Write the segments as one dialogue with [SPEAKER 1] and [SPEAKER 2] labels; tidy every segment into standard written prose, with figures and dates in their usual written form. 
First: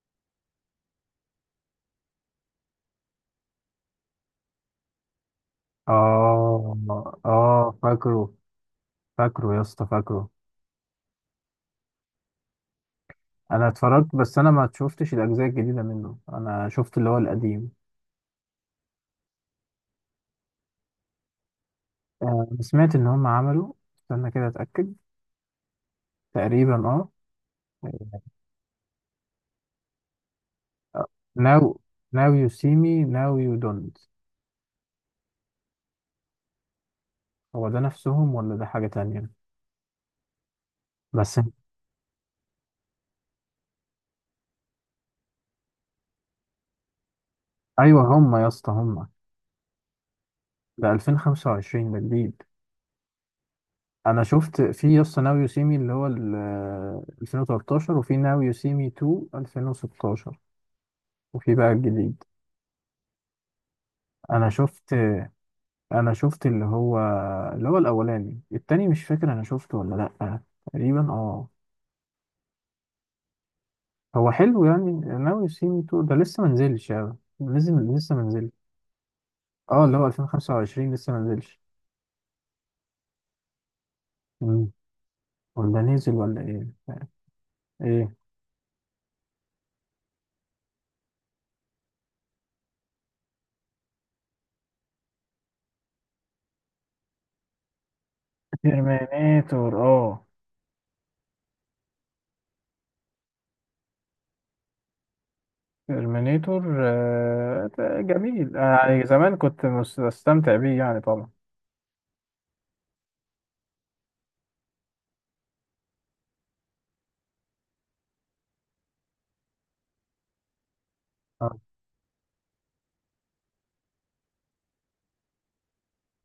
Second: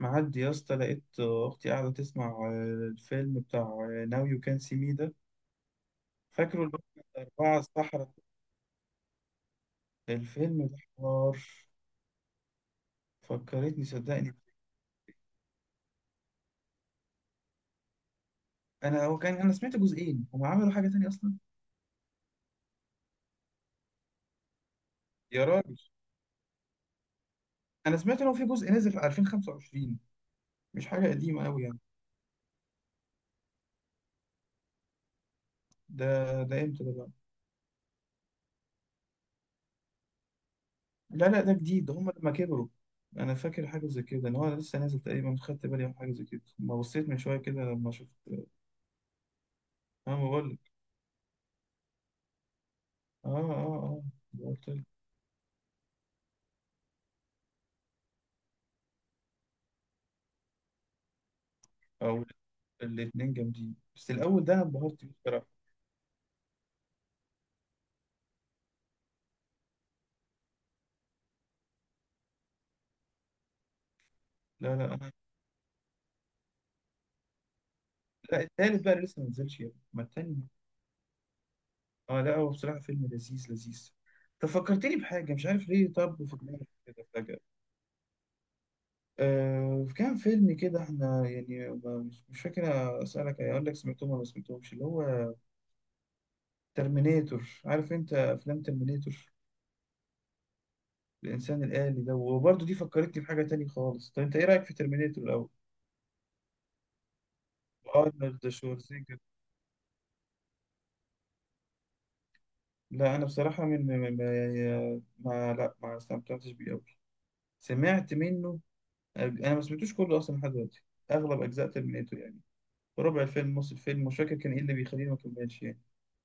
[SPEAKER 1] معدي يا اسطى، لقيت اختي قاعده تسمع الفيلم بتاع ناو يو كان سي مي ده. فاكره اللي
[SPEAKER 2] اه.
[SPEAKER 1] هو أربعة
[SPEAKER 2] اه.
[SPEAKER 1] الصحراء.
[SPEAKER 2] فاكره فاكره يا اسطى، فاكره.
[SPEAKER 1] الفيلم ده حوار
[SPEAKER 2] انا
[SPEAKER 1] فكرتني،
[SPEAKER 2] اتفرجت،
[SPEAKER 1] صدقني.
[SPEAKER 2] بس انا ما شفتش الاجزاء الجديده منه، انا شفت اللي هو القديم.
[SPEAKER 1] انا هو كان انا سمعت جزئين، هم عملوا حاجه تانية اصلا.
[SPEAKER 2] آه، سمعت ان هم عملوا. استنى كده اتاكد.
[SPEAKER 1] يا راجل،
[SPEAKER 2] تقريبا اه.
[SPEAKER 1] انا سمعت ان هو في جزء نزل في 2025. مش حاجه قديمه قوي
[SPEAKER 2] ناو
[SPEAKER 1] يعني.
[SPEAKER 2] ناو يو سي مي ناو يو دونت.
[SPEAKER 1] ده ده امتى ده بقى؟
[SPEAKER 2] هو ده نفسهم ولا ده حاجه تانية؟
[SPEAKER 1] لا
[SPEAKER 2] بس
[SPEAKER 1] لا، ده جديد، ده هم لما كبروا. انا فاكر حاجه زي كده، ان هو لسه نازل تقريبا، خدت بالي من حاجه زي كده ما بصيت من شويه كده لما
[SPEAKER 2] ايوه
[SPEAKER 1] شفت.
[SPEAKER 2] هم يا اسطى، هم.
[SPEAKER 1] اه، ما بقول لك.
[SPEAKER 2] ده 2025 ده جديد.
[SPEAKER 1] اه اه اه،
[SPEAKER 2] انا شفت
[SPEAKER 1] قلت لك.
[SPEAKER 2] في يا اسطى ناو يو سي مي اللي هو 2013، وفي ناو يو سي مي 2 2016، وفي بقى الجديد.
[SPEAKER 1] او، الاتنين جامدين، بس الأول
[SPEAKER 2] انا
[SPEAKER 1] ده أنا
[SPEAKER 2] شفت
[SPEAKER 1] انبهرت بيه بصراحة.
[SPEAKER 2] انا شفت اللي هو الاولاني. التاني مش فاكر انا شفته ولا لا، تقريبا اه. هو حلو
[SPEAKER 1] لا
[SPEAKER 2] يعني،
[SPEAKER 1] لا أنا...
[SPEAKER 2] ناوي يو سي مي تو ده لسه منزلش، يعني لازم لسه
[SPEAKER 1] لا،
[SPEAKER 2] منزلش.
[SPEAKER 1] التالت بقى لسه ما نزلش يا ابني.
[SPEAKER 2] اه، اللي
[SPEAKER 1] ما
[SPEAKER 2] هو
[SPEAKER 1] التاني.
[SPEAKER 2] 2025 لسه منزلش.
[SPEAKER 1] أه لا، هو بصراحة فيلم لذيذ لذيذ. طب
[SPEAKER 2] مم.
[SPEAKER 1] فكرتني بحاجة، مش عارف
[SPEAKER 2] ولا
[SPEAKER 1] ليه،
[SPEAKER 2] نزل
[SPEAKER 1] طب في
[SPEAKER 2] ولا
[SPEAKER 1] دماغي
[SPEAKER 2] ايه؟
[SPEAKER 1] كده فجأة.
[SPEAKER 2] ايه؟
[SPEAKER 1] كان فيلم كده، احنا يعني مش فاكر. أسألك أقول لك، سمعتهم ولا ما سمعتهمش اللي هو ترمينيتور؟ عارف أنت أفلام ترمينيتور،
[SPEAKER 2] ترمينيتور. اه،
[SPEAKER 1] الإنسان الآلي ده؟ وبرضه دي فكرتني بحاجة تانية خالص. طب أنت إيه رأيك في ترمينيتور الأول؟
[SPEAKER 2] ترمينيتور. آه، ده
[SPEAKER 1] أرنولد
[SPEAKER 2] جميل. انا يعني
[SPEAKER 1] شوارزنيجر.
[SPEAKER 2] زمان كنت بستمتع بيه يعني طبعا.
[SPEAKER 1] لا أنا بصراحة، من ما, ما يعني، ما- لا، ما استمتعتش بيه أوي. سمعت منه. أنا ما سمعتوش كله أصلا لحد دلوقتي، أغلب
[SPEAKER 2] اه.
[SPEAKER 1] أجزاء ترمينيتور يعني. ربع الفيلم، نص الفيلم، مش فاكر كان إيه اللي بيخليني ما أكملش يعني.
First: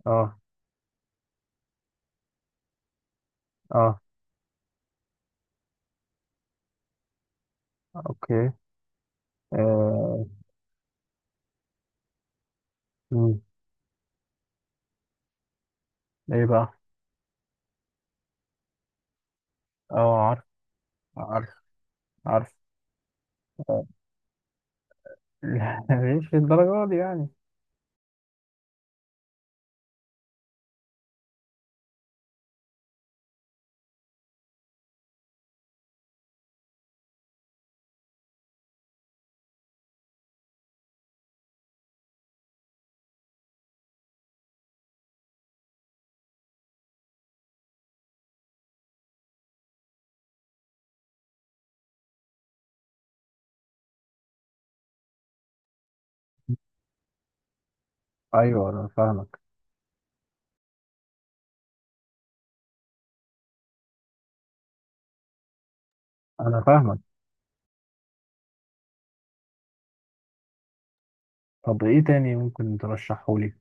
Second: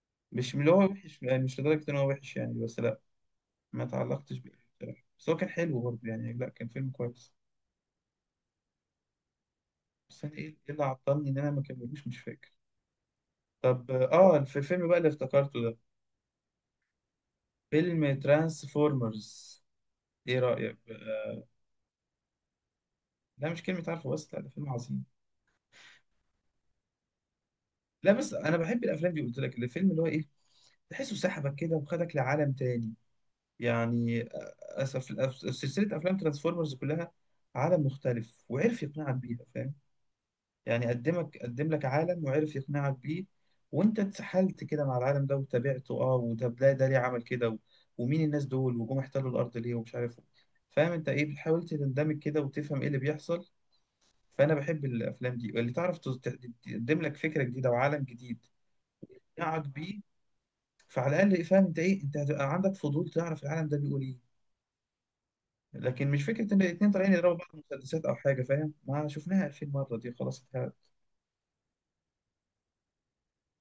[SPEAKER 2] اه.
[SPEAKER 1] مش من اللي هو وحش يعني، مش لدرجة إن هو وحش يعني، بس لا، ما
[SPEAKER 2] اه.
[SPEAKER 1] تعلقتش بيه بصراحة. بس هو كان حلو برضه يعني، لا كان فيلم كويس.
[SPEAKER 2] اوكي. آه.
[SPEAKER 1] بس أنا إيه اللي عطلني إن أنا ما كملوش، مش فاكر.
[SPEAKER 2] مم.
[SPEAKER 1] طب في الفيلم بقى اللي افتكرته ده،
[SPEAKER 2] ايه بقى؟
[SPEAKER 1] فيلم ترانسفورمرز.
[SPEAKER 2] اه،
[SPEAKER 1] إيه
[SPEAKER 2] عارف،
[SPEAKER 1] رأيك بقى؟
[SPEAKER 2] عارف، عارف.
[SPEAKER 1] لا مش كلمة عارفه بس، لا ده فيلم عظيم.
[SPEAKER 2] لا، مش للدرجة دي يعني.
[SPEAKER 1] لا بس انا بحب الافلام دي، قلت لك، الفيلم اللي هو ايه... تحسه سحبك كده وخدك لعالم تاني يعني. اسف، سلسله افلام ترانسفورمرز كلها عالم مختلف، وعرف يقنعك بيها، فاهم؟ يعني قدم لك عالم وعرف يقنعك بيه، وانت اتسحلت كده مع العالم ده وتابعته. اه وطب ده ليه عمل كده ومين الناس دول وجم احتلوا الارض ليه ومش عارف إيه. فاهم انت ايه؟ بتحاول تندمج كده وتفهم ايه اللي بيحصل. فانا بحب الافلام دي اللي تعرف تقدم لك فكره جديده وعالم جديد
[SPEAKER 2] ايوه انا فاهمك،
[SPEAKER 1] يقنعك بيه. فعلى الاقل فاهم انت ايه، انت هتبقى عندك فضول تعرف العالم ده بيقول ايه. لكن مش فكره
[SPEAKER 2] انا
[SPEAKER 1] ان الاتنين
[SPEAKER 2] فاهمك
[SPEAKER 1] طالعين يضربوا بعض مسدسات او حاجه، فاهم؟ ما شفناها 2000 مره، دي خلاص اتهرت.
[SPEAKER 2] طب ايه تاني ممكن ترشحه لي؟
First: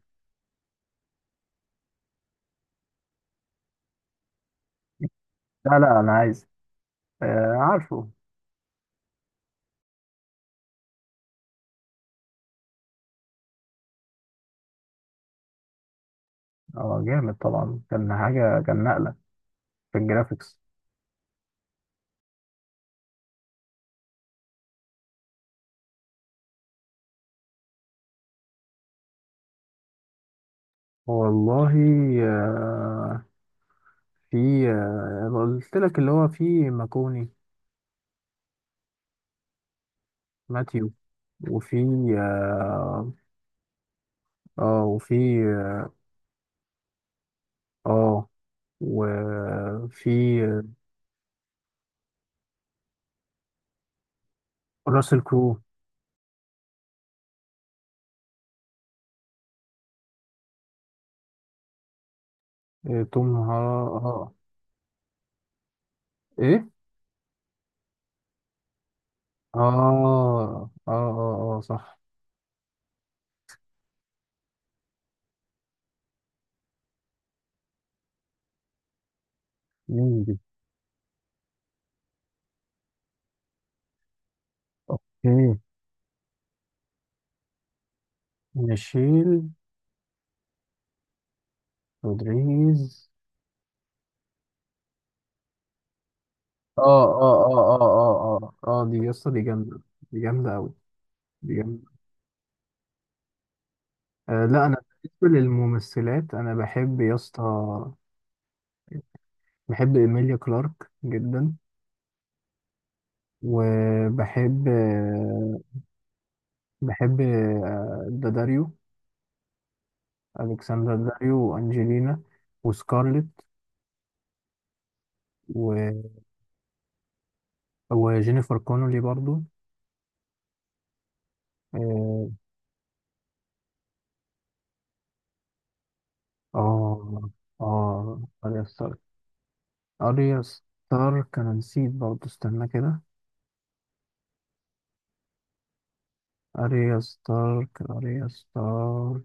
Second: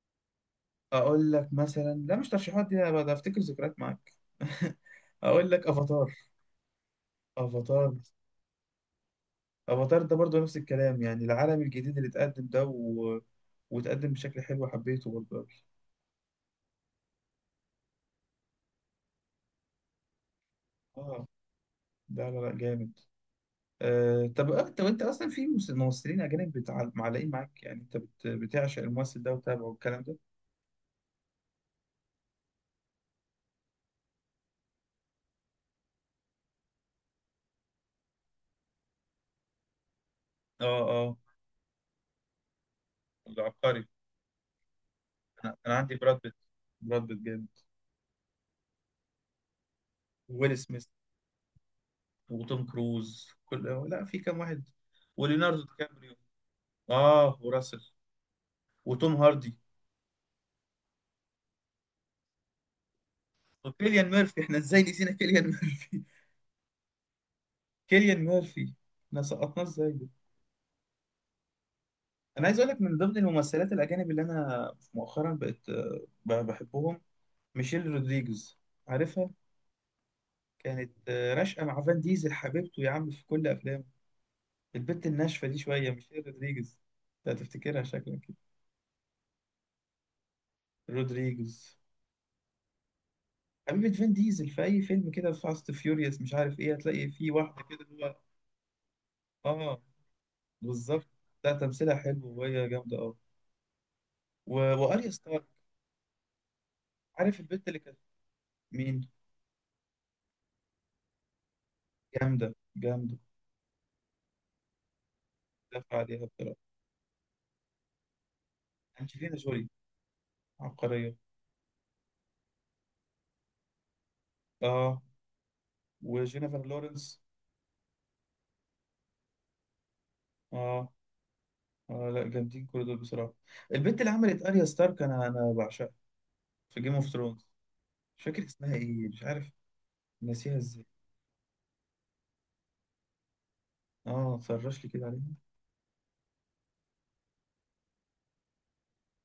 [SPEAKER 1] اقول لك مثلا... لا، مش ترشيحات دي، انا بقى افتكر ذكريات معاك. اقول لك
[SPEAKER 2] لا لا، انا
[SPEAKER 1] افاتار.
[SPEAKER 2] عايز. آه،
[SPEAKER 1] افاتار
[SPEAKER 2] عارفه.
[SPEAKER 1] افاتار ده برضو نفس الكلام يعني، العالم الجديد اللي اتقدم ده... و... واتقدم بشكل حلو، حبيته برضو أوي.
[SPEAKER 2] اه جامد طبعا، كان حاجه، كان نقله في الجرافيكس.
[SPEAKER 1] اه، لا لا لا جامد. طب انت، اصلا في ممثلين اجانب معلقين معاك يعني، انت بتعشق الممثل ده وتابعه والكلام ده؟
[SPEAKER 2] والله. آه. في. آه قلت لك اللي هو، في ماكوني،
[SPEAKER 1] اه
[SPEAKER 2] ماتيو.
[SPEAKER 1] اه،
[SPEAKER 2] وفي. اه.
[SPEAKER 1] العبقري.
[SPEAKER 2] آه، وفي.
[SPEAKER 1] انا عندي براد بيت. براد بيت جامد.
[SPEAKER 2] اه. آه، وفي.
[SPEAKER 1] ويل
[SPEAKER 2] آه،
[SPEAKER 1] سميث وتوم كروز كل... لا، في كام واحد.
[SPEAKER 2] راسل كرو.
[SPEAKER 1] وليوناردو دي كابريو. اه، وراسل. وتوم هاردي.
[SPEAKER 2] آه، توم
[SPEAKER 1] وكيليان
[SPEAKER 2] اه.
[SPEAKER 1] ميرفي، احنا ازاي نسينا كيليان ميرفي؟
[SPEAKER 2] ايه.
[SPEAKER 1] كيليان ميرفي، احنا
[SPEAKER 2] اه
[SPEAKER 1] سقطناه ازاي ده؟
[SPEAKER 2] اه اه اه، صح.
[SPEAKER 1] انا عايز اقول لك، من ضمن الممثلات الاجانب اللي انا مؤخرا بقت بحبهم، ميشيل رودريجز. عارفها؟
[SPEAKER 2] مين دي؟
[SPEAKER 1] كانت راشقه مع فان ديزل، حبيبته يا عم في كل افلامه. البت الناشفة
[SPEAKER 2] اوكي.
[SPEAKER 1] دي شوية، مش هي رودريجز؟ انت هتفتكرها شكلا كده.
[SPEAKER 2] نشيل.
[SPEAKER 1] رودريجز،
[SPEAKER 2] رودريجيز.
[SPEAKER 1] حبيبة فين ديزل في أي فيلم كده، في فاست فيوريوس مش عارف إيه،
[SPEAKER 2] اه
[SPEAKER 1] هتلاقي في
[SPEAKER 2] اه
[SPEAKER 1] واحدة
[SPEAKER 2] اه اه
[SPEAKER 1] كده هو.
[SPEAKER 2] اه اه اه، دي يسطا، دي جامدة.
[SPEAKER 1] آه،
[SPEAKER 2] دي جامدة أوي.
[SPEAKER 1] بالظبط. لا،
[SPEAKER 2] دي جامدة.
[SPEAKER 1] تمثيلها حلو وهي جامدة أوي.
[SPEAKER 2] آه،
[SPEAKER 1] و...
[SPEAKER 2] لا أنا.
[SPEAKER 1] وأريا
[SPEAKER 2] بالنسبة
[SPEAKER 1] ستار،
[SPEAKER 2] للممثلات أنا بحب
[SPEAKER 1] عارف البت اللي
[SPEAKER 2] يسطا،
[SPEAKER 1] كانت؟ مين؟
[SPEAKER 2] بحب إيميليا كلارك جدا.
[SPEAKER 1] جامدة جامدة،
[SPEAKER 2] وبحب آه،
[SPEAKER 1] دافع عليها بصراحة.
[SPEAKER 2] بحب داداريو.
[SPEAKER 1] أنجلينا جولي،
[SPEAKER 2] ألكسندر
[SPEAKER 1] عبقرية.
[SPEAKER 2] داريو، وأنجلينا، وسكارلت،
[SPEAKER 1] آه
[SPEAKER 2] و...
[SPEAKER 1] وجينيفر لورنس.
[SPEAKER 2] وجينيفر كونولي برضو.
[SPEAKER 1] آه آه، لا
[SPEAKER 2] آه.
[SPEAKER 1] جامدين كل دول بصراحة. البت اللي عملت أريا ستارك، أنا بعشقها في جيم اوف
[SPEAKER 2] اه.
[SPEAKER 1] ثرونز.
[SPEAKER 2] اه،
[SPEAKER 1] مش فاكر
[SPEAKER 2] اريا
[SPEAKER 1] اسمها
[SPEAKER 2] ستارك،
[SPEAKER 1] ايه، مش عارف،
[SPEAKER 2] اريا
[SPEAKER 1] ناسيها ازاي.
[SPEAKER 2] ستارك، انا نسيت برضه، استنى كده.
[SPEAKER 1] اه، سرش لي كده عليها.
[SPEAKER 2] اريا ستارك، اريا ستارك.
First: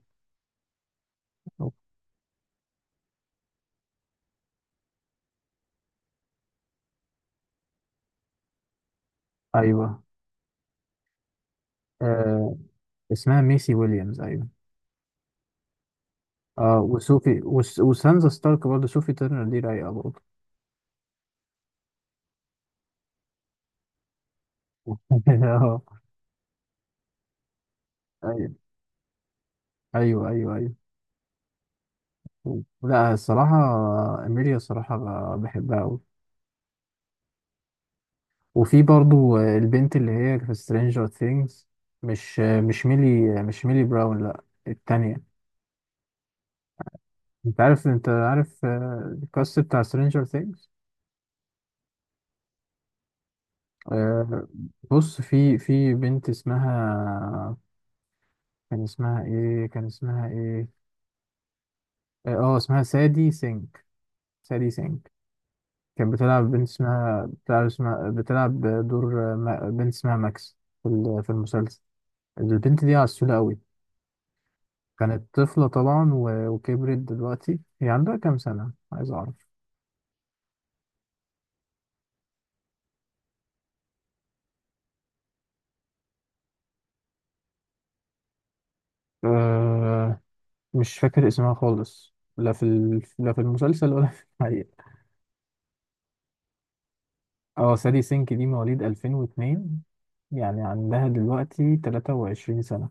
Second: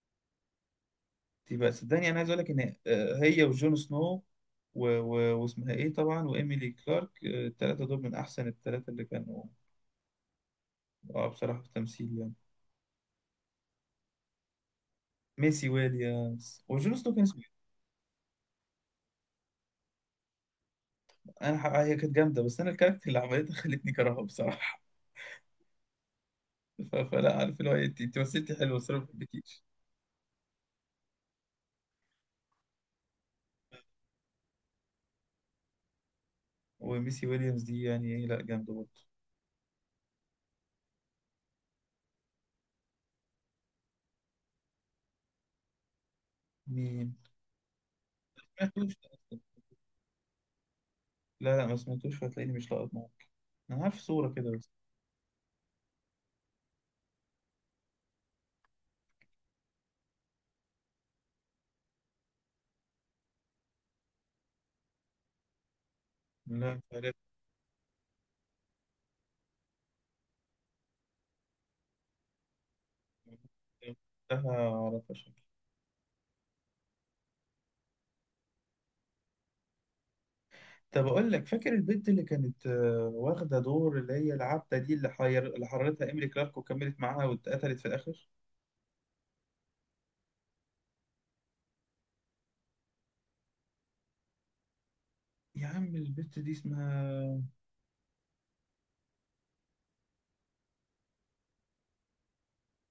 [SPEAKER 1] دي بقى،
[SPEAKER 2] أوك.
[SPEAKER 1] صدقني انا عايز اقول لك ان هي وجون سنو و... و... واسمها ايه طبعا، وايميلي كلارك، التلاتة دول من احسن التلاتة اللي كانوا
[SPEAKER 2] ايوه.
[SPEAKER 1] اه بصراحة في التمثيل يعني.
[SPEAKER 2] آه، اسمها ميسي ويليامز، ايوه.
[SPEAKER 1] ميسي ويليامز
[SPEAKER 2] اه،
[SPEAKER 1] وجون سنو كان
[SPEAKER 2] وسوفي،
[SPEAKER 1] اسمه إيه؟
[SPEAKER 2] وسانزا ستارك برضه، سوفي تيرنر دي رايقه برضه.
[SPEAKER 1] هي كانت جامدة، بس انا الكاركتر اللي عملتها خلتني كرهها بصراحة.
[SPEAKER 2] اه.
[SPEAKER 1] ف... فلا عارف اللي هو إيه، انت،
[SPEAKER 2] ايوه
[SPEAKER 1] مثلتي حلو بس انا ما بحبكيش.
[SPEAKER 2] ايوه ايوه، ايوه. لا الصراحه. اميليا الصراحه بحبها قوي.
[SPEAKER 1] وميسي ويليامز دي يعني ايه، لا جامدة
[SPEAKER 2] وفي
[SPEAKER 1] برضه.
[SPEAKER 2] برضه البنت اللي هي في سترينجر ثينجز. مش ميلي، مش ميلي براون، لا التانية.
[SPEAKER 1] مين؟
[SPEAKER 2] انت عارف
[SPEAKER 1] ما سمعتوش.
[SPEAKER 2] آه، الكاست بتاع سترينجر ثينجز.
[SPEAKER 1] لا لا، ما سمعتوش، فهتلاقيني مش لاقط معاك. انا عارف صورة كده بس.
[SPEAKER 2] بص، في بنت اسمها. كان اسمها ايه؟ كان اسمها ايه؟ اسمها سادي سينك. سادي سينك. كانت بتلعب بنت،
[SPEAKER 1] لا
[SPEAKER 2] اسمها بتلعب، اسمها بتلعب دور آه، بنت اسمها ماكس في في المسلسل. البنت دي عسولة قوي.
[SPEAKER 1] على
[SPEAKER 2] كانت
[SPEAKER 1] فشل.
[SPEAKER 2] طفلة طبعا، وكبرت دلوقتي. هي عندها كام سنة؟ عايز اعرف.
[SPEAKER 1] طب أقول لك، فاكر البنت اللي كانت واخدة دور اللي هي العبدة دي، اللي اللي حررتها إيميلي كلارك وكملت معاها واتقتلت في الآخر؟
[SPEAKER 2] أه. مش فاكر اسمها خالص، لا لا في المسلسل ولا في الحقيقة.
[SPEAKER 1] يا عم البنت دي اسمها...
[SPEAKER 2] اه، سالي سينك دي مواليد 2002، يعني عندها دلوقتي 23 سنة.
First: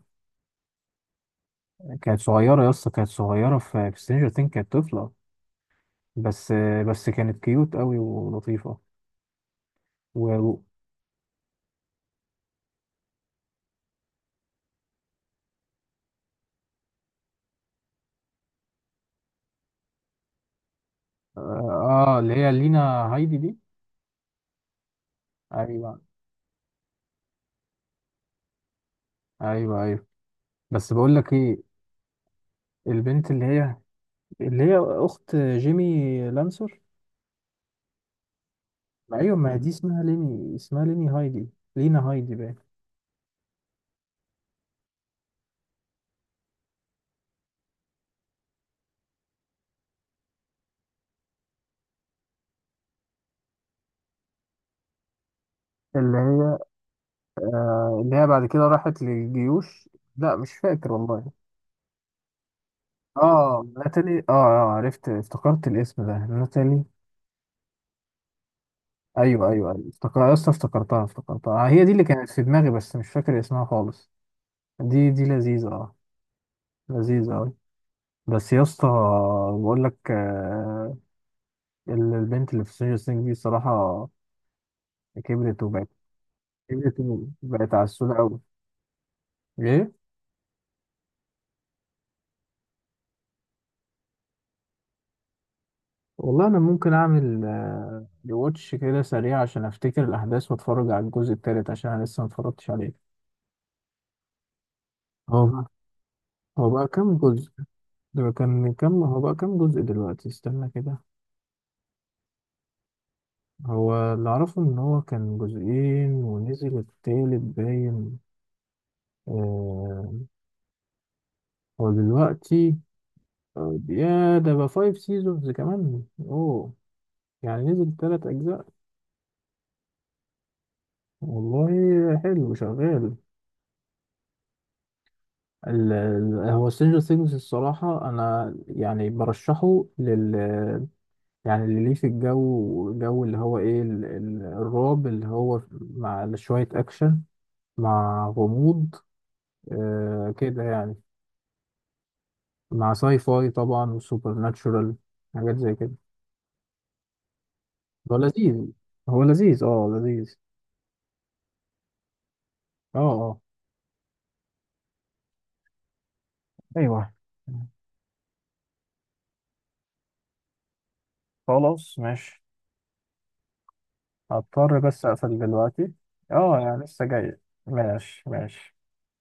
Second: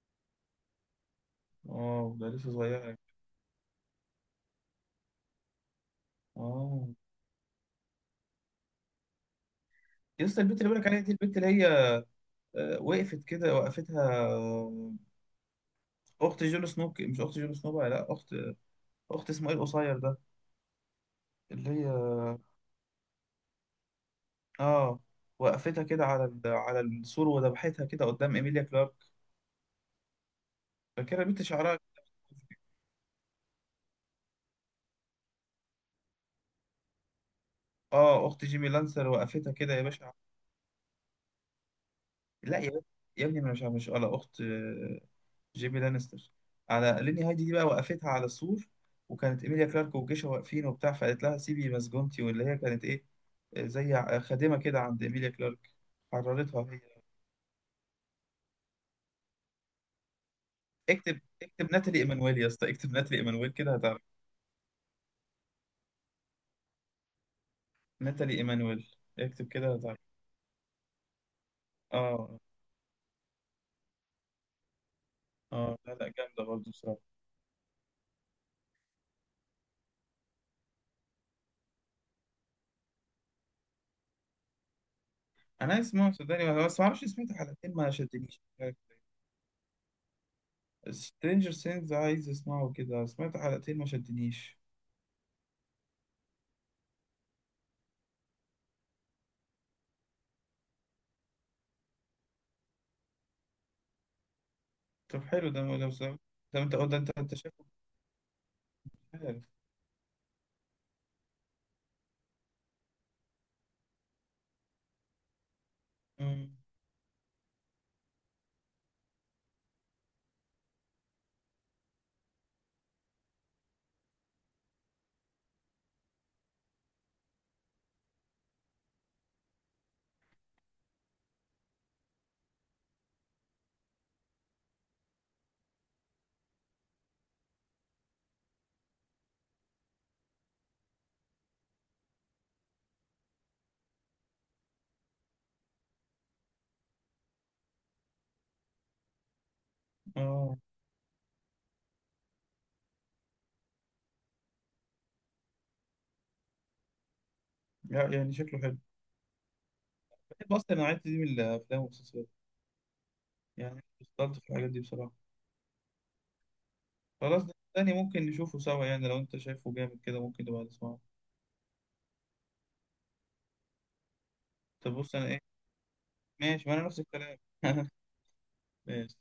[SPEAKER 1] آه،
[SPEAKER 2] كانت
[SPEAKER 1] ده لسه
[SPEAKER 2] صغيرة يا اسطى،
[SPEAKER 1] صغيرة.
[SPEAKER 2] كانت صغيرة في سترينجر ثينج، كانت طفلة بس.
[SPEAKER 1] آه،
[SPEAKER 2] بس كانت كيوت قوي ولطيفة. و...
[SPEAKER 1] لسه البنت
[SPEAKER 2] و-
[SPEAKER 1] اللي بقولك عليها دي، البنت اللي هي وقفت كده، وقفتها، أخت جون سنو، مش أخت جون سنو بقى، لا أخت، أخت اسمه إيه القصير ده، اللي هي...
[SPEAKER 2] اه، اللي هي لينا هايدي دي.
[SPEAKER 1] آه، وقفتها
[SPEAKER 2] ايوه
[SPEAKER 1] كده على على السور وذبحتها كده قدام إيميليا كلارك.
[SPEAKER 2] ايوه ايوه. بس بقول
[SPEAKER 1] فاكرة
[SPEAKER 2] لك
[SPEAKER 1] البنت
[SPEAKER 2] ايه.
[SPEAKER 1] شعرها؟
[SPEAKER 2] البنت اللي هي، اخت جيمي لانسر.
[SPEAKER 1] اه، اخت جيمي لانستر،
[SPEAKER 2] ايوه، ما
[SPEAKER 1] وقفتها
[SPEAKER 2] هي دي
[SPEAKER 1] كده يا
[SPEAKER 2] اسمها
[SPEAKER 1] باشا.
[SPEAKER 2] ليني، اسمها ليني هايدي، لينا هايدي بقى.
[SPEAKER 1] لا يا باشا، يا ابني، ما أنا مش ولا اخت، جيمي لانستر، على ليني هايدي دي بقى وقفتها على السور، وكانت ايميليا كلارك وجيشها واقفين وبتاع، فقالت لها سيبي مسجونتي، واللي هي كانت ايه، زي خادمه كده عند ايميليا كلارك،
[SPEAKER 2] اللي هي
[SPEAKER 1] حررتها هي.
[SPEAKER 2] اللي هي بعد كده راحت للجيوش. لا، مش فاكر
[SPEAKER 1] اكتب
[SPEAKER 2] والله.
[SPEAKER 1] اكتب ناتالي ايمانويل يا اسطى، اكتب ناتالي ايمانويل
[SPEAKER 2] اه،
[SPEAKER 1] كده هتعرف.
[SPEAKER 2] ناتالي. اه، اه، عرفت، افتكرت الاسم ده، ناتالي.
[SPEAKER 1] ناتالي ايمانويل. اكتب
[SPEAKER 2] ايوه ايوه
[SPEAKER 1] كده
[SPEAKER 2] ايوه،
[SPEAKER 1] هتعرف.
[SPEAKER 2] افتكر اصلا، افتكرتها آه، هي دي اللي كانت
[SPEAKER 1] اه.
[SPEAKER 2] في دماغي، بس مش فاكر اسمها خالص. دي لذيذة،
[SPEAKER 1] اه، لا
[SPEAKER 2] اه.
[SPEAKER 1] لا جامده برضه بصراحه.
[SPEAKER 2] لذيذة اوي. بس يا اسطى، بقول لك آه. البنت اللي في سينجر سينج دي صراحة. كبرت
[SPEAKER 1] انا
[SPEAKER 2] وبقت
[SPEAKER 1] اسمه صدقني بس ما
[SPEAKER 2] كبرت
[SPEAKER 1] اعرفش، سمعت حلقتين
[SPEAKER 2] وبقت
[SPEAKER 1] ما
[SPEAKER 2] عسولة اوي.
[SPEAKER 1] شدنيش.
[SPEAKER 2] ايه.
[SPEAKER 1] سترينجر سينز عايز اسمعه كده، سمعت حلقتين ما شدنيش.
[SPEAKER 2] والله انا ممكن اعمل ريواتش كده سريع عشان افتكر الاحداث، واتفرج على الجزء التالت عشان انا لسه ما اتفرجتش عليه.
[SPEAKER 1] طب
[SPEAKER 2] هو
[SPEAKER 1] حلو، ده
[SPEAKER 2] بقى
[SPEAKER 1] ده بس- ده
[SPEAKER 2] هو
[SPEAKER 1] انت
[SPEAKER 2] بقى
[SPEAKER 1] ده انت
[SPEAKER 2] كام
[SPEAKER 1] انت
[SPEAKER 2] جزء؟
[SPEAKER 1] شايفه.
[SPEAKER 2] ده كان كام، هو
[SPEAKER 1] مش
[SPEAKER 2] بقى كام
[SPEAKER 1] عارف.
[SPEAKER 2] جزء دلوقتي؟ استنى كده. هو اللي اعرفه ان هو كان جزئين،
[SPEAKER 1] أمم،
[SPEAKER 2] ونزل التالت باين. آه. هو دلوقتي آه، يا ده بقى فايف سيزونز كمان، اوه. يعني نزل تلات اجزاء. والله حلو شغال. هو سترينجر ثينجز الصراحة، أنا يعني برشحه لل. يعني اللي ليه في الجو، جو اللي هو إيه الرعب اللي هو مع شوية أكشن. مع غموض، آه
[SPEAKER 1] اه
[SPEAKER 2] كده يعني. مع ساي فاي طبعا، وسوبر ناتشورال. حاجات زي كده.
[SPEAKER 1] لا،
[SPEAKER 2] هو
[SPEAKER 1] يعني شكله
[SPEAKER 2] لذيذ،
[SPEAKER 1] حلو.
[SPEAKER 2] هو لذيذ، اه لذيذ.
[SPEAKER 1] بحب اصلا النوعية دي من الافلام والمسلسلات،
[SPEAKER 2] اه. اه.
[SPEAKER 1] يعني بطلت في الحاجات دي بصراحة.
[SPEAKER 2] ايوه.
[SPEAKER 1] خلاص ده تاني ممكن نشوفه سوا يعني، لو انت شايفه جامد كده ممكن نبقى نسمعه.
[SPEAKER 2] خلاص ماشي. هضطر
[SPEAKER 1] طب
[SPEAKER 2] بس
[SPEAKER 1] بص انا
[SPEAKER 2] أقفل
[SPEAKER 1] ايه...
[SPEAKER 2] دلوقتي. اه،
[SPEAKER 1] ماشي، ما انا
[SPEAKER 2] يعني
[SPEAKER 1] نفس
[SPEAKER 2] لسه جاي.
[SPEAKER 1] الكلام.
[SPEAKER 2] ماشي، ماشي.
[SPEAKER 1] ماشي.